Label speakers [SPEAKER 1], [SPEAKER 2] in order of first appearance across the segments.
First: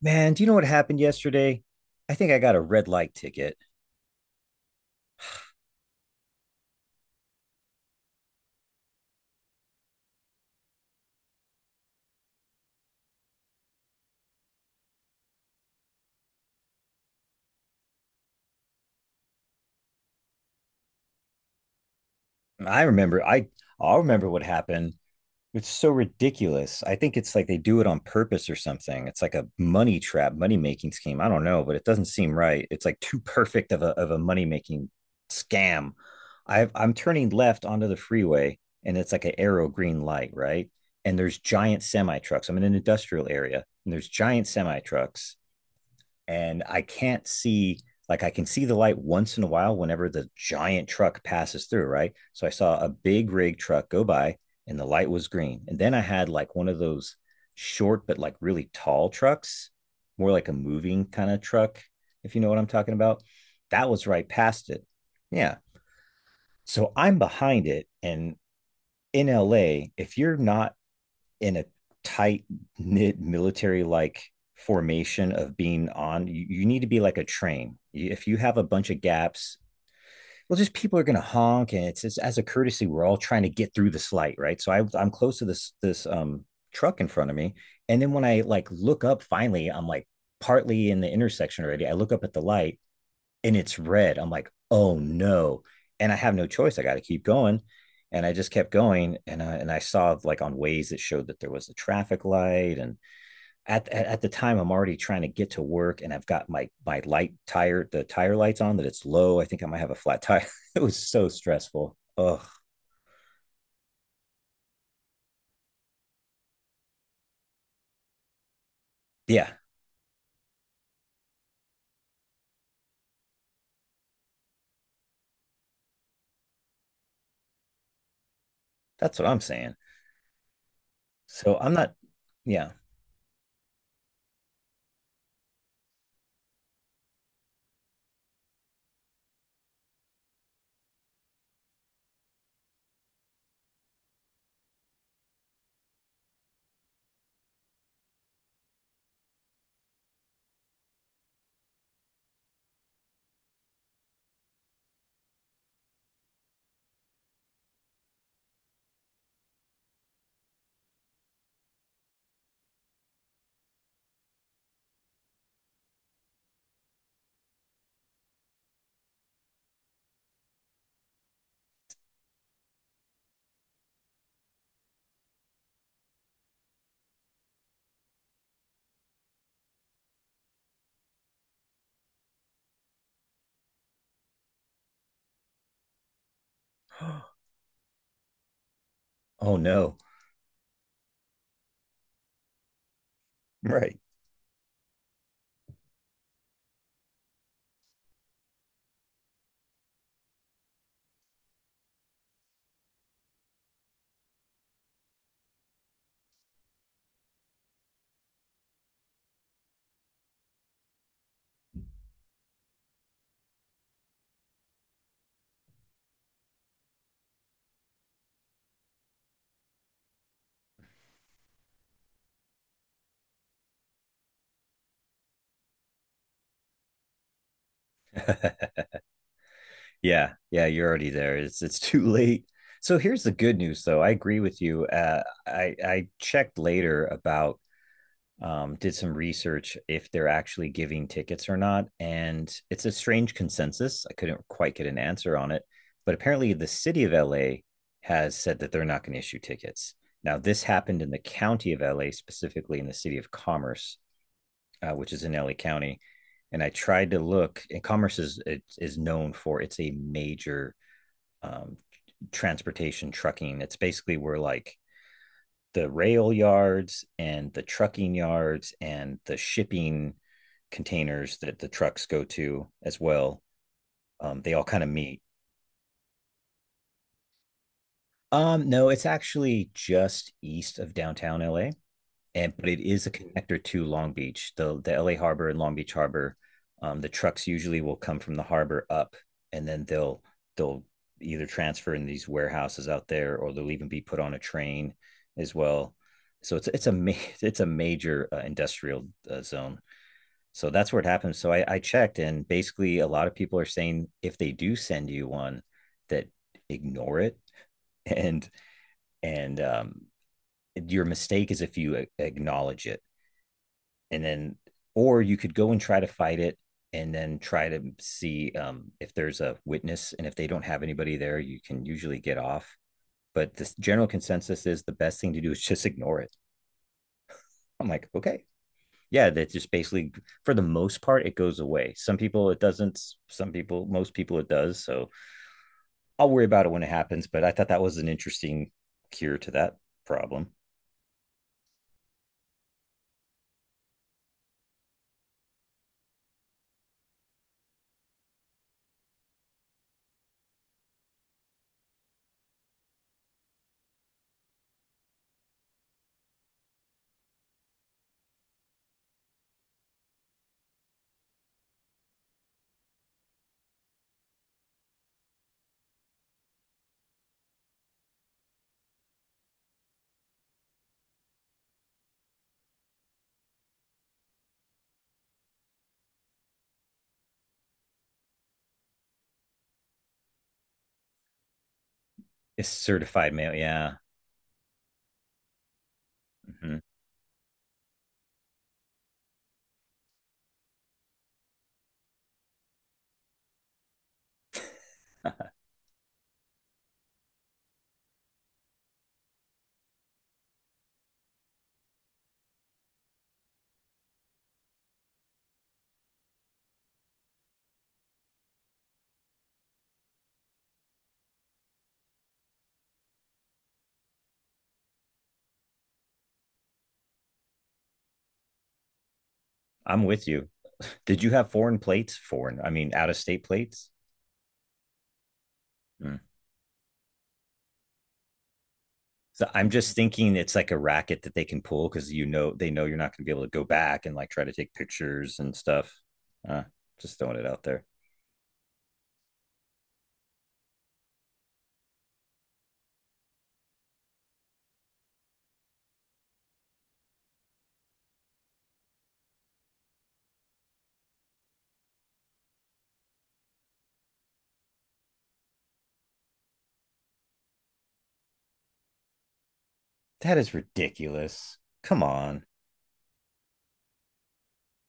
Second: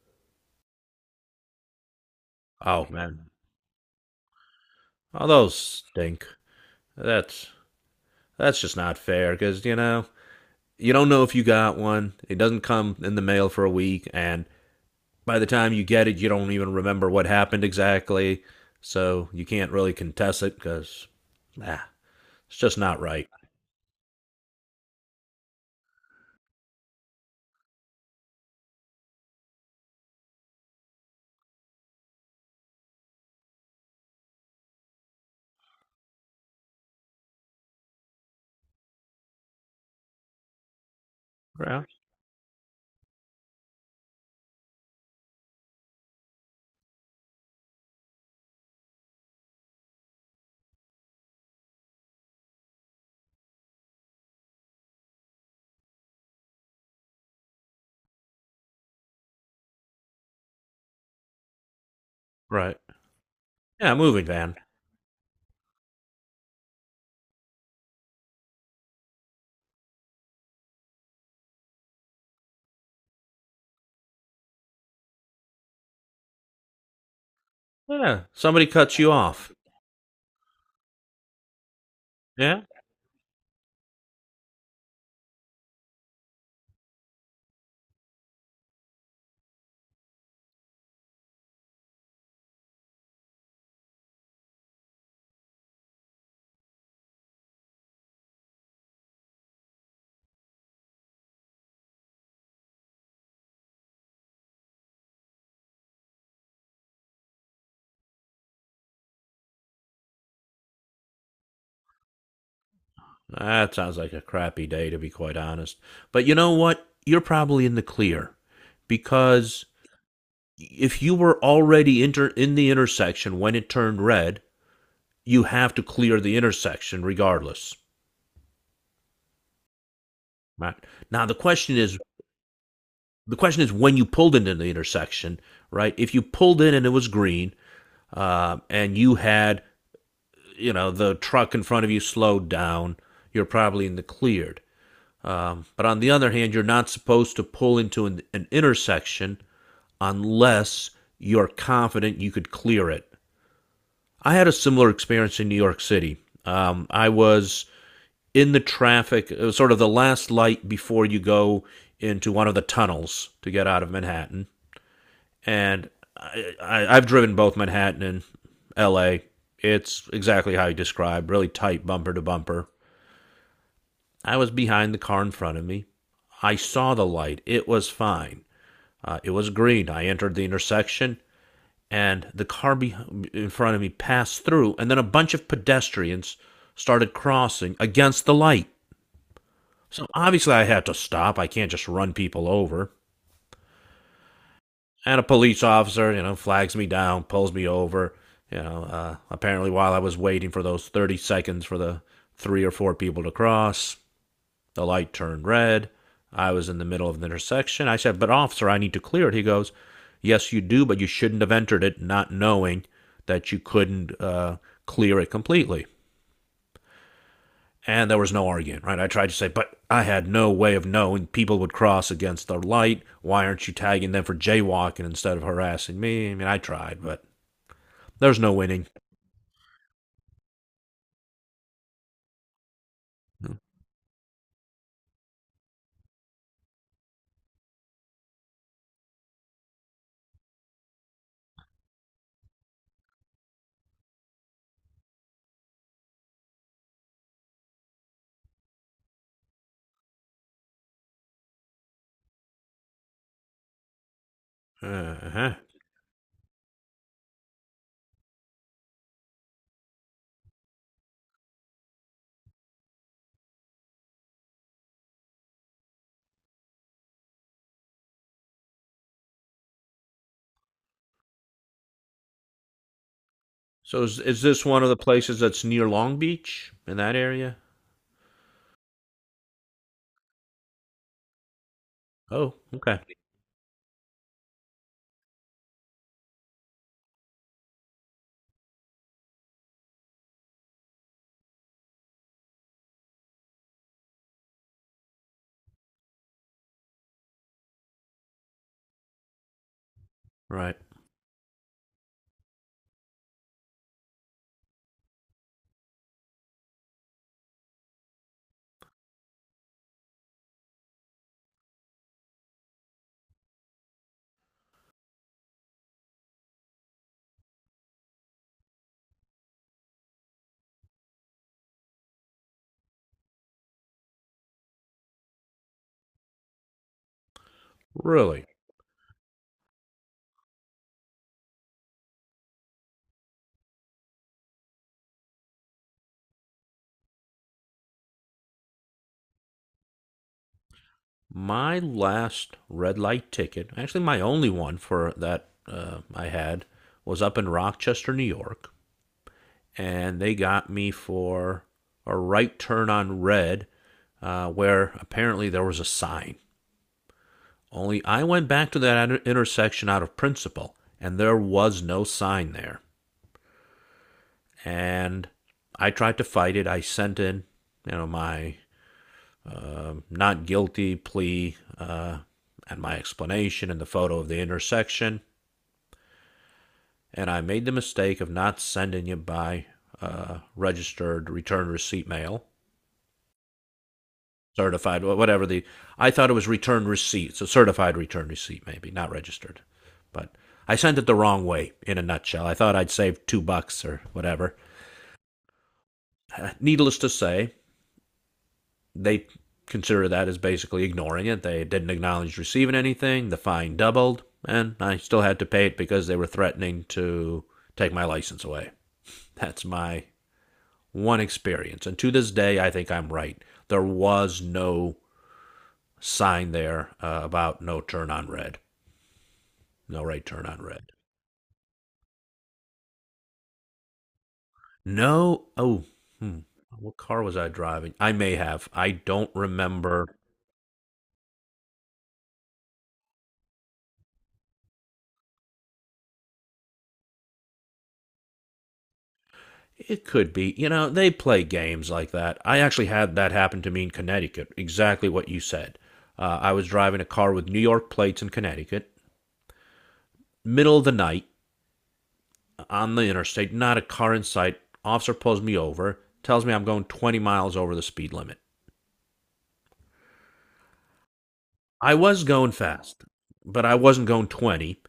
[SPEAKER 1] Man, do you know what happened yesterday? I think I got a red
[SPEAKER 2] Oh
[SPEAKER 1] light
[SPEAKER 2] man,
[SPEAKER 1] ticket.
[SPEAKER 2] oh those stink. That's that's just not fair because you know you don't know if you got one. It doesn't come in the mail for a week, and by the time you get it, you don't even remember what happened exactly. So you can't really contest it because nah, it's just
[SPEAKER 1] I
[SPEAKER 2] not
[SPEAKER 1] remember
[SPEAKER 2] right.
[SPEAKER 1] I I'll remember what happened. It's so ridiculous. I think it's like they do it on purpose or something. It's like a money trap, money making scheme. I don't know, but it doesn't seem right. It's like too perfect of a money making scam. I'm turning left onto the freeway, and it's like an arrow green light, right? And there's giant
[SPEAKER 2] Right.
[SPEAKER 1] semi trucks. I'm in an industrial area and there's giant semi trucks, and I can't see, like I can see the light once in a while whenever the giant truck passes through, right? So I saw a big rig truck go by and the light was green. And then I had like one of those short but like really tall trucks, more like a moving kind of truck, if you know what I'm
[SPEAKER 2] Right.
[SPEAKER 1] talking about. That
[SPEAKER 2] Yeah,
[SPEAKER 1] was
[SPEAKER 2] moving
[SPEAKER 1] right
[SPEAKER 2] van.
[SPEAKER 1] past it. Yeah. So I'm behind it, and in LA, if you're not in a tight knit military like formation of being on you, you need to be like a train.
[SPEAKER 2] Yeah,
[SPEAKER 1] If you have a
[SPEAKER 2] somebody
[SPEAKER 1] bunch
[SPEAKER 2] cuts
[SPEAKER 1] of
[SPEAKER 2] you off.
[SPEAKER 1] gaps, well, just people are going to honk, and it's as a
[SPEAKER 2] Yeah,
[SPEAKER 1] courtesy we're all trying to get through this light, right? So I'm close to this truck in front of me. And then when I like look up finally, I'm like partly in the intersection already. I look up at the light and it's red. I'm like, oh no. And I have no choice. I got to keep going. And I just kept going. And I saw like on ways that showed that there was a traffic light. And at the time, I'm already trying to get to work, and I've got my light tire, the tire lights on that it's low. I think I might have a flat tire. It was so stressful. Oh,
[SPEAKER 2] that sounds like a crappy day to be quite honest. But you know what? You're probably in the clear
[SPEAKER 1] yeah.
[SPEAKER 2] because if you were already in the intersection when it turned red, you have to clear the intersection regardless.
[SPEAKER 1] That's what I'm saying.
[SPEAKER 2] Right now,
[SPEAKER 1] So I'm not, yeah.
[SPEAKER 2] the question is when you pulled into the intersection, right? If you pulled in and it was green, and you had you know the truck in front of you slowed down, you're probably in the cleared. But on the other hand, you're not supposed to pull into an intersection unless you're confident you could clear it. I had a similar experience in New York City. I was in the traffic, it was sort of the last light before you go into one of the tunnels to get out of Manhattan. And I've driven both Manhattan and LA. It's exactly how you described, really tight bumper to bumper. I was behind the car in front of me. I saw the light. It was fine. It was green. I entered the intersection, and in front of me passed through, and then a bunch of pedestrians started crossing against the light.
[SPEAKER 1] Oh no.
[SPEAKER 2] So obviously, I had to stop. I can't just run people over.
[SPEAKER 1] Right.
[SPEAKER 2] And a police officer, you know, flags me down, pulls me over. You know, apparently, while I was waiting for those 30 seconds for the three or four people to cross, the light turned red. I was in the middle of the intersection. I said, "But officer, I need to clear it." He goes, "Yes, you do, but you shouldn't have entered it not knowing that you couldn't clear it completely." And there was no argument, right? I tried to say, "But I had no way of knowing people would cross against the light. Why aren't you tagging them for jaywalking instead of harassing me?" I mean, I tried, but there's no winning.
[SPEAKER 1] Yeah, yeah, you're already there. It's too late. So here's the good news, though. I agree with you. I checked later about did some research if they're actually giving tickets or not, and it's a strange consensus. I couldn't quite get an answer on it, but apparently the city of LA has said that they're not going to issue tickets. Now this happened in the county of LA, specifically in the city of Commerce, which is
[SPEAKER 2] Uh
[SPEAKER 1] in LA
[SPEAKER 2] huh.
[SPEAKER 1] County. And I tried to look, and Commerce is, it is known for, it's a major um, transportation trucking. It's basically where like the rail yards and the trucking yards and the shipping containers that the trucks go to as well.
[SPEAKER 2] So is
[SPEAKER 1] They all
[SPEAKER 2] this
[SPEAKER 1] kind
[SPEAKER 2] one
[SPEAKER 1] of
[SPEAKER 2] of the
[SPEAKER 1] meet.
[SPEAKER 2] places that's near Long Beach in that area?
[SPEAKER 1] No, it's actually just east of downtown LA. And
[SPEAKER 2] Oh,
[SPEAKER 1] but it
[SPEAKER 2] okay.
[SPEAKER 1] is a connector to Long Beach, the LA Harbor and Long Beach Harbor. The trucks usually will come from the harbor up, and then they'll either transfer in these warehouses out there, or they'll even be put on a train as well. So it's a ma- it's a major industrial zone. So
[SPEAKER 2] Right.
[SPEAKER 1] that's where it happens. So I checked, and basically a lot of people are saying if they do send you one, that ignore it, and and your mistake is if you acknowledge it, and then, or you could go and try to fight it and then try to see if there's a witness, and if they don't have anybody there you can usually get off. But the general consensus is the best thing to do is just ignore it. I'm like, okay.
[SPEAKER 2] Really?
[SPEAKER 1] Yeah, that just basically for the most part it goes away. Some people it doesn't, some people, most people it does. So I'll worry about it when it happens, but I thought that was an interesting cure to that problem.
[SPEAKER 2] My last red light ticket, actually my only one for that I had, was up in Rochester, New York, and they got me for a right turn on red, where apparently there was a sign. Only I went back to that intersection out of principle, and there was no sign there. And I tried to fight it. I sent in, you know, my not guilty plea and my explanation and the photo of the intersection, and I made the mistake of not sending you by registered return receipt mail,
[SPEAKER 1] It's certified mail, yeah.
[SPEAKER 2] certified, whatever the. I thought it was
[SPEAKER 1] Mm-hmm.
[SPEAKER 2] return receipt, so certified return receipt, maybe not registered, but I sent it the wrong way. In a nutshell, I thought I'd save $2 or whatever. Needless to say, they consider that as basically ignoring it. They didn't acknowledge receiving anything. The fine doubled, and I still had to pay it because they were threatening to take my license away. That's my one experience. And to this day, I think I'm right. There was no sign there about no turn on red, no
[SPEAKER 1] I'm with
[SPEAKER 2] right turn
[SPEAKER 1] you.
[SPEAKER 2] on red.
[SPEAKER 1] Did you have foreign plates? Foreign, I mean, out of state plates.
[SPEAKER 2] No, oh,
[SPEAKER 1] Mm.
[SPEAKER 2] hmm, what car was I driving? I may have. I don't
[SPEAKER 1] So I'm just
[SPEAKER 2] remember.
[SPEAKER 1] thinking it's like a racket that they can pull because you know they know you're not going to be able to go back and like try to take pictures and stuff. Uh, just throwing it out there.
[SPEAKER 2] It could be. You know, they play games like that. I actually had that happen to me in Connecticut, exactly what you said. I was driving a car with New York plates in Connecticut, middle of the night, on the interstate, not a car in sight. Officer pulls me over, tells me I'm going 20 miles over the speed limit.
[SPEAKER 1] That is ridiculous.
[SPEAKER 2] I
[SPEAKER 1] Come
[SPEAKER 2] was
[SPEAKER 1] on.
[SPEAKER 2] going fast, but I wasn't going 20.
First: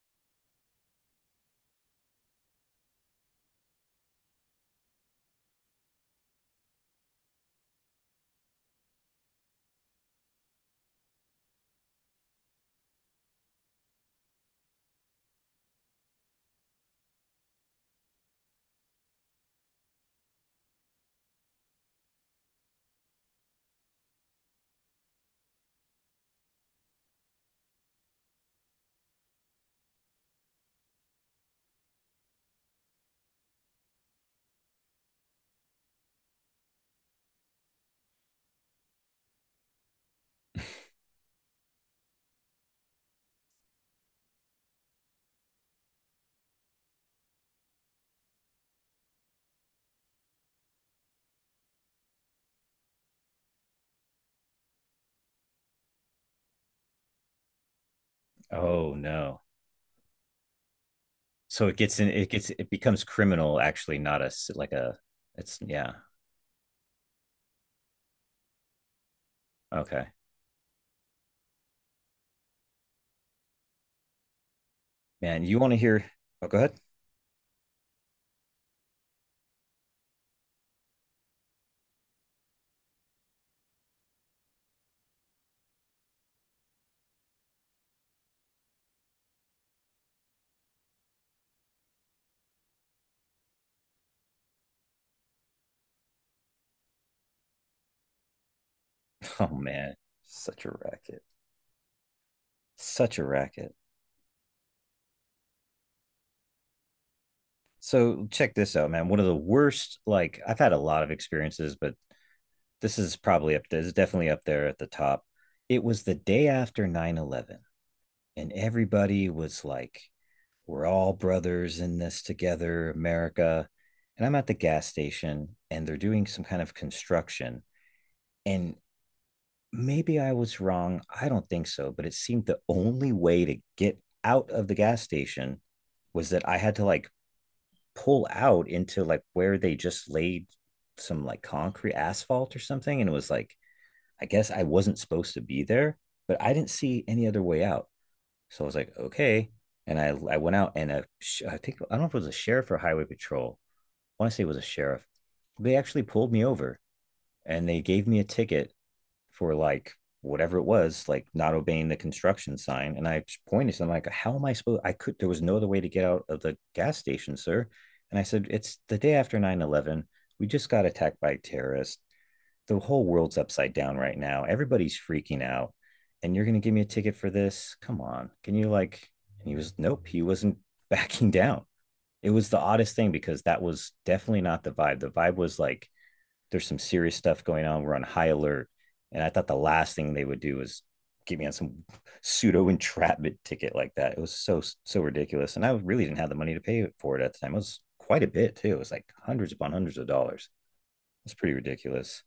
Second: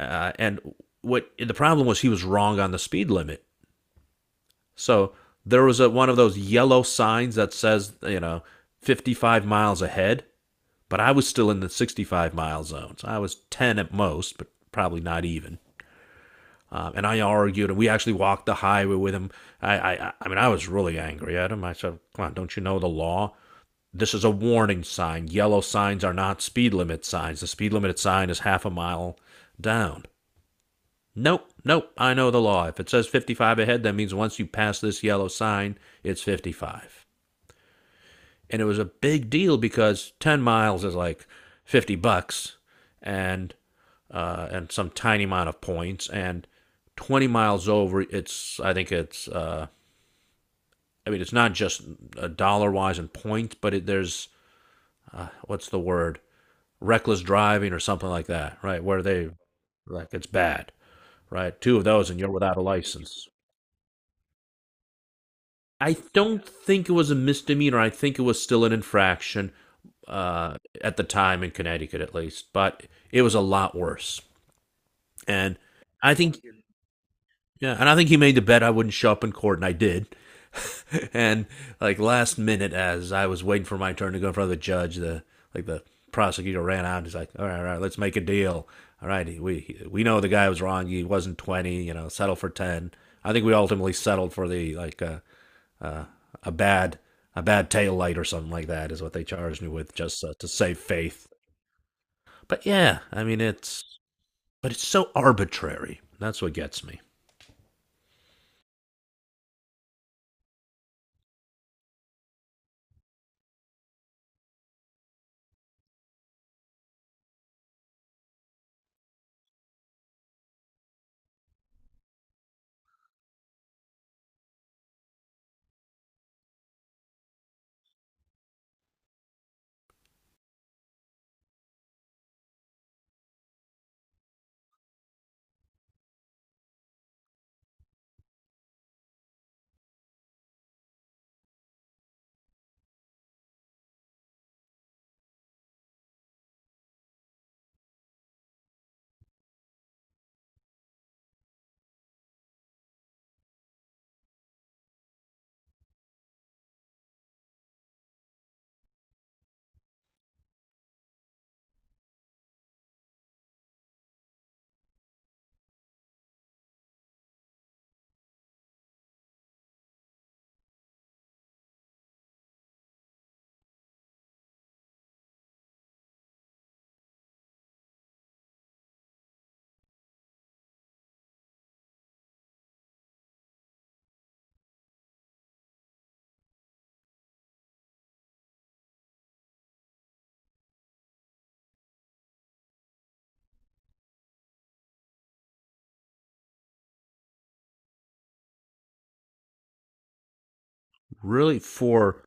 [SPEAKER 2] And what the problem was, he was wrong on the speed limit. So there was one of those yellow signs that says, you know, 55 miles ahead, but I was still in the 65-mile zone. So I was 10 at most, but probably not even. And I argued, and we actually walked the highway with him. I mean, I was really angry at him. I said, "Come on, don't you know the law? This is a warning sign. Yellow signs are not speed limit signs. The speed limit sign is half a mile down." Nope, nope. I know the law. If it says 55 ahead, that means once you pass this yellow sign, it's 55, and it was a big deal because 10 miles is like 50 bucks and and some tiny amount of points, and 20 miles over, it's I think it's I mean it's not just dollar wise in points but there's what's the word, reckless driving or something like that, right,
[SPEAKER 1] Oh
[SPEAKER 2] where they
[SPEAKER 1] no.
[SPEAKER 2] like it's bad, right?
[SPEAKER 1] So it
[SPEAKER 2] Two of
[SPEAKER 1] gets in.
[SPEAKER 2] those and
[SPEAKER 1] It
[SPEAKER 2] you're
[SPEAKER 1] gets.
[SPEAKER 2] without a
[SPEAKER 1] It becomes
[SPEAKER 2] license.
[SPEAKER 1] criminal. Actually, not a s- like a. It's, yeah.
[SPEAKER 2] I don't think it was a misdemeanor. I think it was still an infraction
[SPEAKER 1] Okay,
[SPEAKER 2] at the time in Connecticut, at least. But it was a lot worse.
[SPEAKER 1] man. You
[SPEAKER 2] And
[SPEAKER 1] want to hear?
[SPEAKER 2] I think,
[SPEAKER 1] Oh, go ahead.
[SPEAKER 2] yeah, and I think he made the bet I wouldn't show up in court, and I did. and like last minute, as I was waiting for my turn to go in front of the judge, the like the prosecutor ran out. He's like, all right, let's make a deal. All right, we know the guy was wrong. He wasn't 20. You know, settle for ten." I think we ultimately settled for the like. Uh, a bad tail light or something like that is what they
[SPEAKER 1] Oh
[SPEAKER 2] charged me
[SPEAKER 1] man,
[SPEAKER 2] with just to
[SPEAKER 1] such a
[SPEAKER 2] save
[SPEAKER 1] racket.
[SPEAKER 2] faith. But yeah,
[SPEAKER 1] Such
[SPEAKER 2] I
[SPEAKER 1] a
[SPEAKER 2] mean
[SPEAKER 1] racket.
[SPEAKER 2] it's but it's so arbitrary. That's what gets me.
[SPEAKER 1] So check this out, man. One of the worst, like I've had a lot of experiences, but this is probably up there. It's definitely up there at the top. It was the day after 9/11, and everybody was like, we're all brothers in this together, America. And I'm at the gas station and they're doing some kind of construction, and maybe I was wrong. I don't think so, but it seemed the only way to get out of the gas station was that I had to like pull out into like where they just laid some like concrete asphalt or something, and it was like I guess I wasn't supposed to be there, but I didn't see any other way out. So I was like, okay. And I went out. And a I think, I don't know if it was a sheriff or highway patrol. I want to say it was a sheriff. They actually pulled me over, and they gave me a ticket for like whatever it was, like not obeying the construction sign. And I pointed to him like, how am I supposed, I could, there was no other way to get out of the gas station, sir. And I said, it's the day after 9/11. We just got attacked by terrorists. The whole world's upside down right now. Everybody's freaking out. And you're gonna give me a ticket for this? Come on. Can you like, and he was nope, he wasn't backing down. It was the oddest thing because that was definitely not the vibe. The vibe was like there's some serious stuff going on. We're on high alert. And I thought the last thing they would do was get me on some pseudo entrapment ticket like that. It was so, so ridiculous. And I really didn't have the money to pay for it at the time. It was quite a bit too. It was like hundreds upon hundreds of dollars. It's pretty
[SPEAKER 2] Really?
[SPEAKER 1] ridiculous.
[SPEAKER 2] for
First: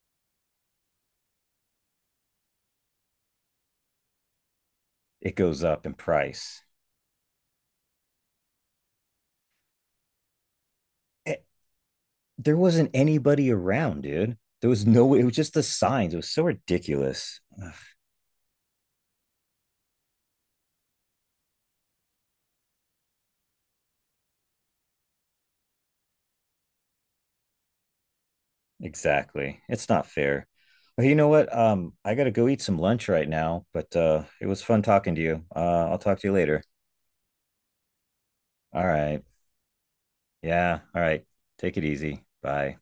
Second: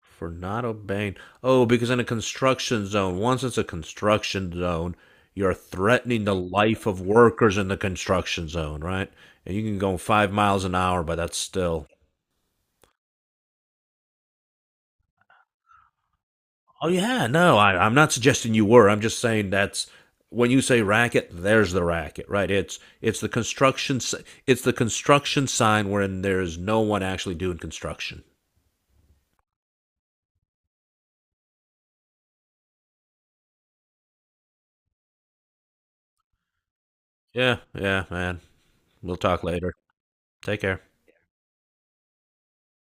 [SPEAKER 2] for not obeying. Oh, because in a construction zone, once it's a construction zone,
[SPEAKER 1] It
[SPEAKER 2] you're
[SPEAKER 1] goes up in
[SPEAKER 2] threatening the
[SPEAKER 1] price.
[SPEAKER 2] life of workers in the construction zone, right? And you can go 5 miles an hour, but that's
[SPEAKER 1] It,
[SPEAKER 2] still
[SPEAKER 1] there wasn't anybody around, dude. There was no way. It was just the signs. It was so
[SPEAKER 2] Oh yeah,
[SPEAKER 1] ridiculous.
[SPEAKER 2] no,
[SPEAKER 1] Ugh.
[SPEAKER 2] I'm not suggesting you were. I'm just saying that's when you say racket, there's the racket, right? It's the it's the construction sign wherein there's no one actually doing construction.
[SPEAKER 1] Exactly. It's not fair. Well, you know what? I gotta go eat some lunch right now, but it was fun talking to you. I'll talk to you later.
[SPEAKER 2] Yeah, yeah, man.
[SPEAKER 1] All
[SPEAKER 2] We'll
[SPEAKER 1] right.
[SPEAKER 2] talk later. Take
[SPEAKER 1] Yeah.
[SPEAKER 2] care.
[SPEAKER 1] All right. Take it easy. Bye.